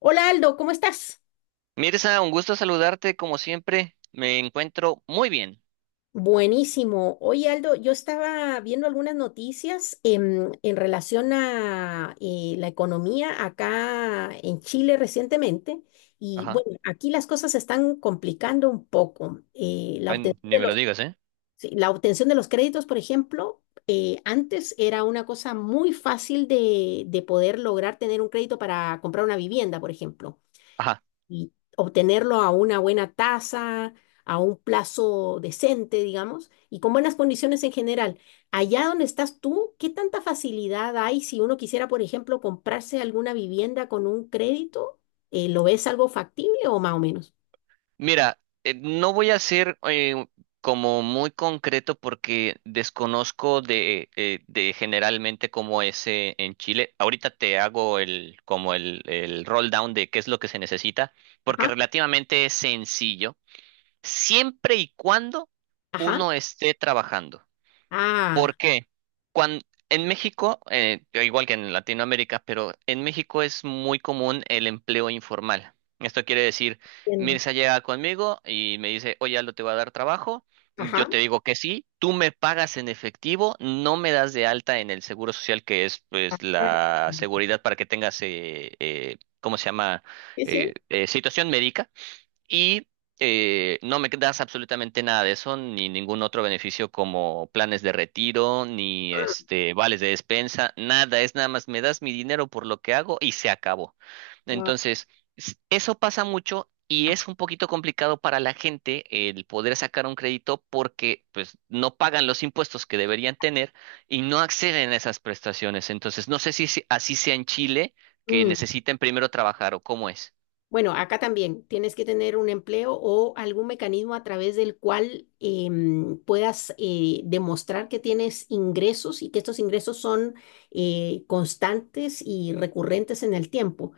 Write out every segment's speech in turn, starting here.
Hola Aldo, ¿cómo estás? Mirza, un gusto saludarte como siempre. Me encuentro muy bien. Buenísimo. Oye Aldo, yo estaba viendo algunas noticias en relación a la economía acá en Chile recientemente y Ajá. bueno, aquí las cosas se están complicando un poco. La Ay, obtención ni de me los, lo digas, ¿eh? sí, la obtención de los créditos, por ejemplo, antes era una cosa muy fácil de poder lograr tener un crédito para comprar una vivienda, por ejemplo. Ajá. Y obtenerlo a una buena tasa, a un plazo decente, digamos, y con buenas condiciones en general. Allá donde estás tú, ¿qué tanta facilidad hay si uno quisiera, por ejemplo, comprarse alguna vivienda con un crédito? ¿Lo ves algo factible o más o menos? Mira, no voy a ser como muy concreto porque desconozco de generalmente cómo es en Chile. Ahorita te hago el como el roll down de qué es lo que se necesita, porque Ajá, relativamente es sencillo, siempre y cuando ajá. uno esté trabajando. Ah, ¿Por qué? Cuando, en México, igual que en Latinoamérica, pero en México es muy común el empleo informal. Esto quiere decir, entiendo. Mirza llega conmigo y me dice, oye, Aldo, te voy a dar trabajo. Yo Ajá. te digo que sí, tú me pagas en efectivo, no me das de alta en el seguro social, que es pues Ah, la seguridad para que tengas, ¿cómo se llama? sí, sí. Situación médica y no me das absolutamente nada de eso, ni ningún otro beneficio como planes de retiro, ni este vales de despensa, nada, es nada más me das mi dinero por lo que hago y se acabó. Wow. Entonces, eso pasa mucho. Y es un poquito complicado para la gente el poder sacar un crédito porque pues no pagan los impuestos que deberían tener y no acceden a esas prestaciones. Entonces, no sé si así sea en Chile, que necesiten primero trabajar o cómo es. Bueno, acá también tienes que tener un empleo o algún mecanismo a través del cual puedas demostrar que tienes ingresos y que estos ingresos son constantes y recurrentes en el tiempo.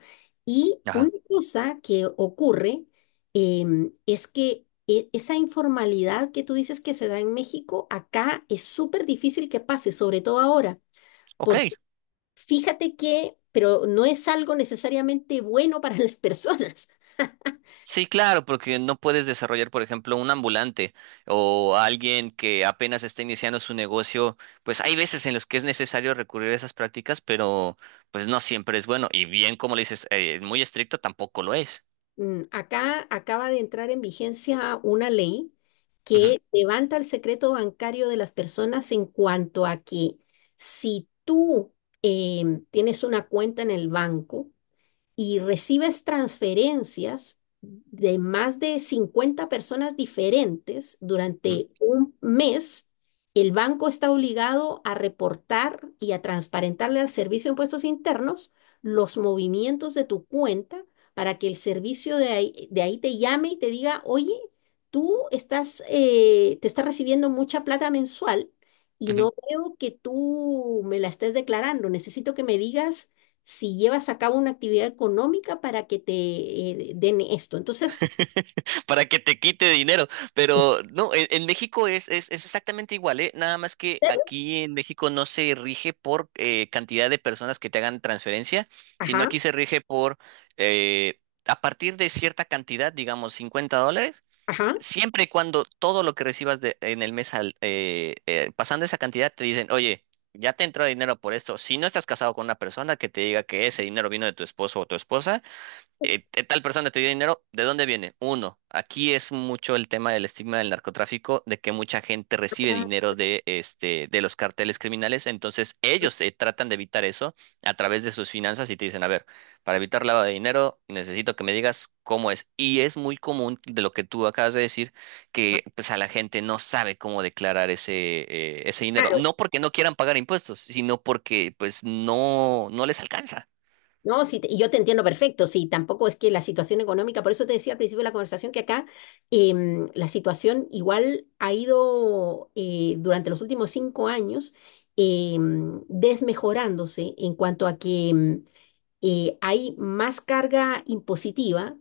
Y una Ajá. cosa que ocurre es que esa informalidad que tú dices que se da en México, acá es súper difícil que pase, sobre todo ahora, Ok. porque fíjate que, pero no es algo necesariamente bueno para las personas. Sí, claro, porque no puedes desarrollar, por ejemplo, un ambulante o alguien que apenas está iniciando su negocio, pues hay veces en los que es necesario recurrir a esas prácticas, pero pues no siempre es bueno. Y bien, como le dices, muy estricto tampoco lo es. Mm, acá acaba de entrar en vigencia una ley Ujú, que levanta el secreto bancario de las personas en cuanto a que si tú tienes una cuenta en el banco, y recibes transferencias de más de 50 personas diferentes ujú, durante un mes, el banco está obligado a reportar y a transparentarle al Servicio de Impuestos Internos los movimientos de tu cuenta para que el servicio de ahí te llame y te diga, oye, tú estás, te estás recibiendo mucha plata mensual. Y ujú. no veo que tú me la estés declarando. Necesito que me digas si llevas a cabo una actividad económica para que te den esto. Entonces, Para que te quite dinero. Pero no, en México es exactamente igual, ¿eh? Nada más que aquí en México no se rige por cantidad de personas que te hagan transferencia, sino ajá, aquí se rige por eh, a partir de cierta cantidad, digamos $50. ajá. Siempre y cuando todo lo que recibas en el mes pasando esa cantidad te dicen, oye, ya te entró dinero por esto. Si no estás casado con una persona que te diga que ese dinero vino de tu esposo o tu esposa, tal persona te dio dinero, ¿de dónde viene? Uno, aquí es mucho el tema del estigma del narcotráfico, de que mucha gente recibe dinero de los carteles criminales, entonces ellos tratan de evitar eso a través de sus finanzas y te dicen, a ver, para evitar lavado de dinero necesito que me digas cómo es. Y es muy común de lo que tú acabas de decir, que pues a la gente no sabe cómo declarar ese dinero, Ah, no porque no quieran pagar impuestos, sino porque pues no les alcanza. no, sí, y yo te entiendo perfecto, sí, tampoco es que la situación económica, por eso te decía al principio de la conversación que acá la situación igual ha ido durante los últimos 5 años desmejorándose en cuanto a que hay más carga impositiva,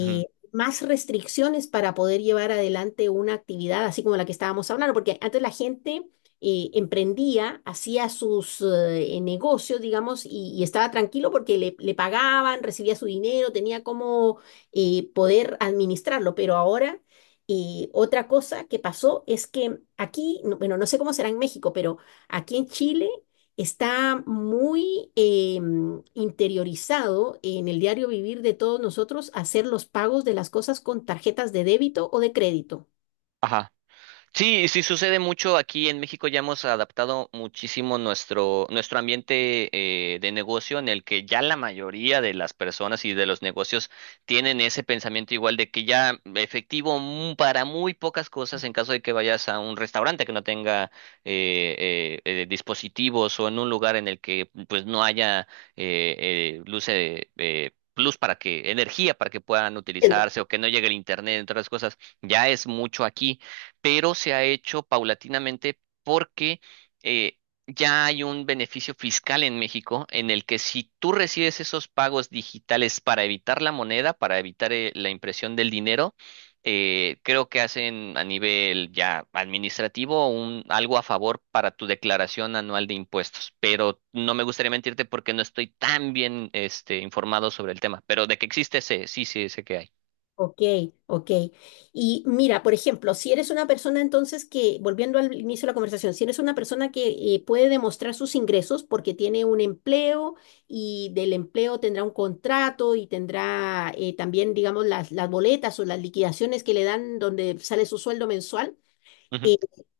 Ujú. más restricciones para poder llevar adelante una actividad así como la que estábamos hablando, porque antes la gente emprendía, hacía sus negocios, digamos, y estaba tranquilo porque le pagaban, recibía su dinero, tenía como poder administrarlo. Pero ahora, otra cosa que pasó es que aquí, bueno, no sé cómo será en México, pero aquí en Chile está muy interiorizado en el diario vivir de todos nosotros hacer los pagos de las cosas con tarjetas de débito o de crédito. Ajá. Sí, sí sucede mucho aquí en México. Ya hemos adaptado muchísimo nuestro ambiente de negocio en el que ya la mayoría de las personas y de los negocios tienen ese pensamiento igual de que ya efectivo para muy pocas cosas en caso de que vayas a un restaurante que no tenga dispositivos o en un lugar en el que pues no haya eh, luz. Luz para que, energía para que puedan utilizarse o que no llegue el internet, entre otras cosas, ya es mucho aquí pero se ha hecho paulatinamente porque eh, ya hay un beneficio fiscal en México en el que si tú recibes esos pagos digitales para evitar la moneda, para evitar la impresión del dinero, creo que hacen a nivel ya administrativo un, algo a favor para tu declaración anual de impuestos. Pero no me gustaría mentirte porque no estoy tan bien informado sobre el tema, pero de que existe, sé, sí, sí, sé que hay. Ok, ok. Y mira, por ejemplo, si eres una persona entonces que, volviendo al inicio de la conversación, si eres una persona que puede demostrar sus ingresos porque tiene un empleo y del empleo tendrá un contrato y tendrá también, digamos, las boletas o las liquidaciones que le dan donde sale su sueldo mensual, eh,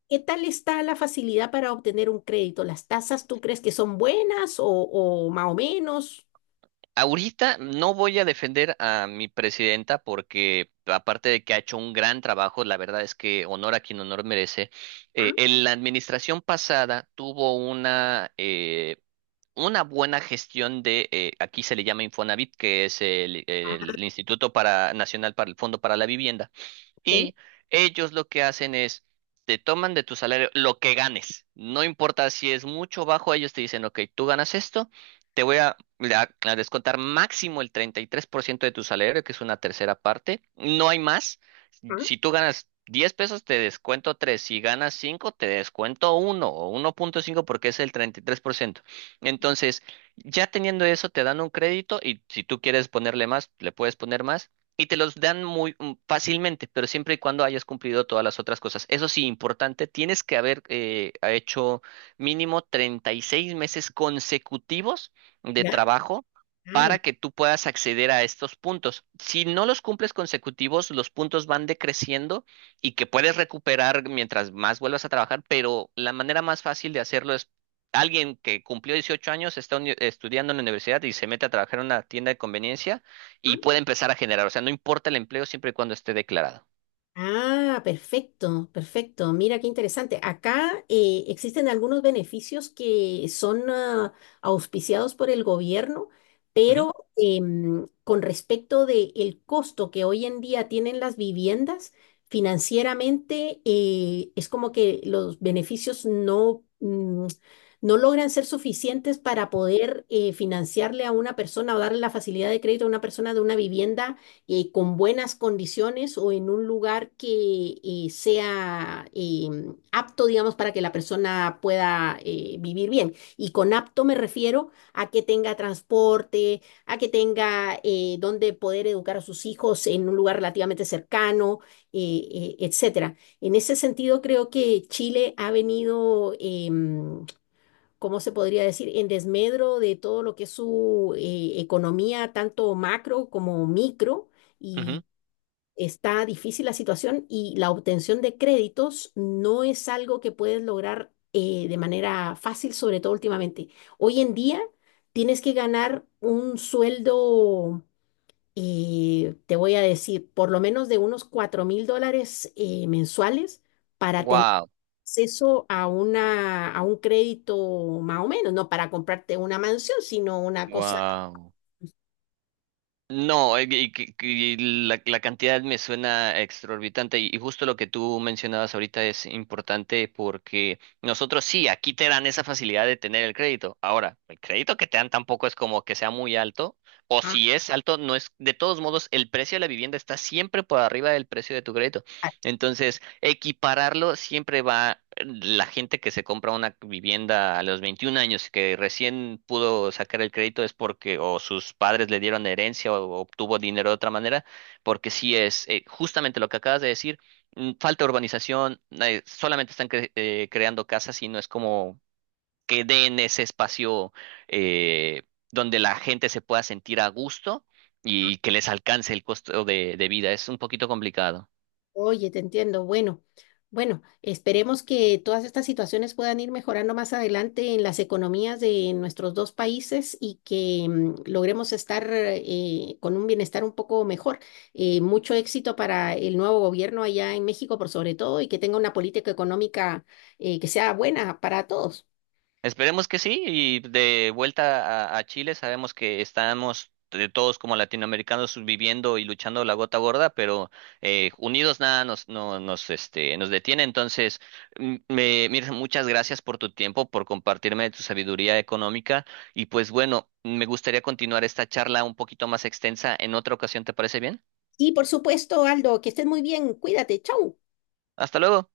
¿qué tal está la facilidad para obtener un crédito? ¿Las tasas tú crees que son buenas o más o menos? Ahorita no voy a defender a mi presidenta porque aparte de que ha hecho un gran trabajo, la verdad es que honor a quien honor merece. Ah, En la administración pasada tuvo una buena gestión aquí se le llama Infonavit, que es el Instituto para, Nacional para el Fondo para la Vivienda ok, y ellos lo que hacen es, te toman de tu salario lo que ganes. No importa si es mucho o bajo, ellos te dicen, ok, tú ganas esto, te voy a descontar máximo el 33% de tu salario, que es una tercera parte. No hay más. ah, Si tú ganas 10 pesos, te descuento tres. Si ganas 5 te descuento uno o 1.5 porque es el 33%. Entonces, ya teniendo eso, te dan un crédito y si tú quieres ponerle más, le puedes poner más. Y te los dan muy fácilmente, pero siempre y cuando hayas cumplido todas las otras cosas. Eso sí, importante, tienes que haber ha hecho mínimo 36 meses consecutivos de ya. trabajo para que tú puedas acceder a estos puntos. Si no los cumples consecutivos, los puntos van decreciendo y que puedes recuperar mientras más vuelvas a trabajar, pero la manera más fácil de hacerlo es alguien que cumplió 18 años, está estudiando en la universidad y se mete a trabajar en una tienda de conveniencia y Ah, puede empezar a generar. O sea, no importa el empleo siempre y cuando esté declarado. ah, perfecto, perfecto. Mira qué interesante. Acá existen algunos beneficios que son ah, auspiciados por el gobierno, Ujú, pero con respecto del costo que hoy en día tienen las viviendas, financieramente es como que los beneficios no, no logran ser suficientes para poder financiarle a una persona o darle la facilidad de crédito a una persona de una vivienda con buenas condiciones o en un lugar que sea apto, digamos, para que la persona pueda vivir bien. Y con apto me refiero a que tenga transporte, a que tenga donde poder educar a sus hijos en un lugar relativamente cercano, etcétera. En ese sentido, creo que Chile ha venido ¿cómo se podría decir?, en desmedro de todo lo que es su economía, tanto macro como micro, ujú. y está difícil la situación y la obtención de créditos no es algo que puedes lograr de manera fácil, sobre todo últimamente. Hoy en día tienes que ganar un sueldo, te voy a decir, por lo menos de unos $4.000 mensuales para tener Wow, acceso a una, a un crédito más o menos, no para comprarte una mansión, sino una cosa. wow. No, y la cantidad me suena exorbitante y justo lo que tú mencionabas ahorita es importante porque nosotros sí, aquí te dan esa facilidad de tener el crédito. Ahora, el crédito que te dan tampoco es como que sea muy alto o Ah, si es alto, no es, de todos modos, el precio de la vivienda está siempre por arriba del precio de tu crédito. ah, Entonces, equipararlo siempre va la gente que se compra una vivienda a los 21 años y que recién pudo sacar el crédito es porque o sus padres le dieron herencia o obtuvo dinero de otra manera, porque sí es justamente lo que acabas de decir, falta urbanización, solamente están creando casas y no es como que den ese espacio eh, donde la gente se pueda sentir a gusto y que les alcance el costo de vida. Es un poquito complicado. oye, te entiendo. Bueno, bueno, esperemos que todas estas situaciones puedan ir mejorando más adelante en las economías de nuestros dos países y que logremos estar con un bienestar un poco mejor. Mucho éxito para el nuevo gobierno allá en México, por sobre todo, y que tenga una política económica que sea buena para todos. Esperemos que sí, y de vuelta a Chile sabemos que estamos de todos como latinoamericanos viviendo y luchando la gota gorda, pero unidos nada nos, no, nos, este, nos detiene. Entonces, Mirza, muchas gracias por tu tiempo, por compartirme tu sabiduría económica y pues bueno, me gustaría continuar esta charla un poquito más extensa en otra ocasión, ¿te parece bien? Y por supuesto, Aldo, que estés muy bien. Cuídate. Chau. Hasta luego.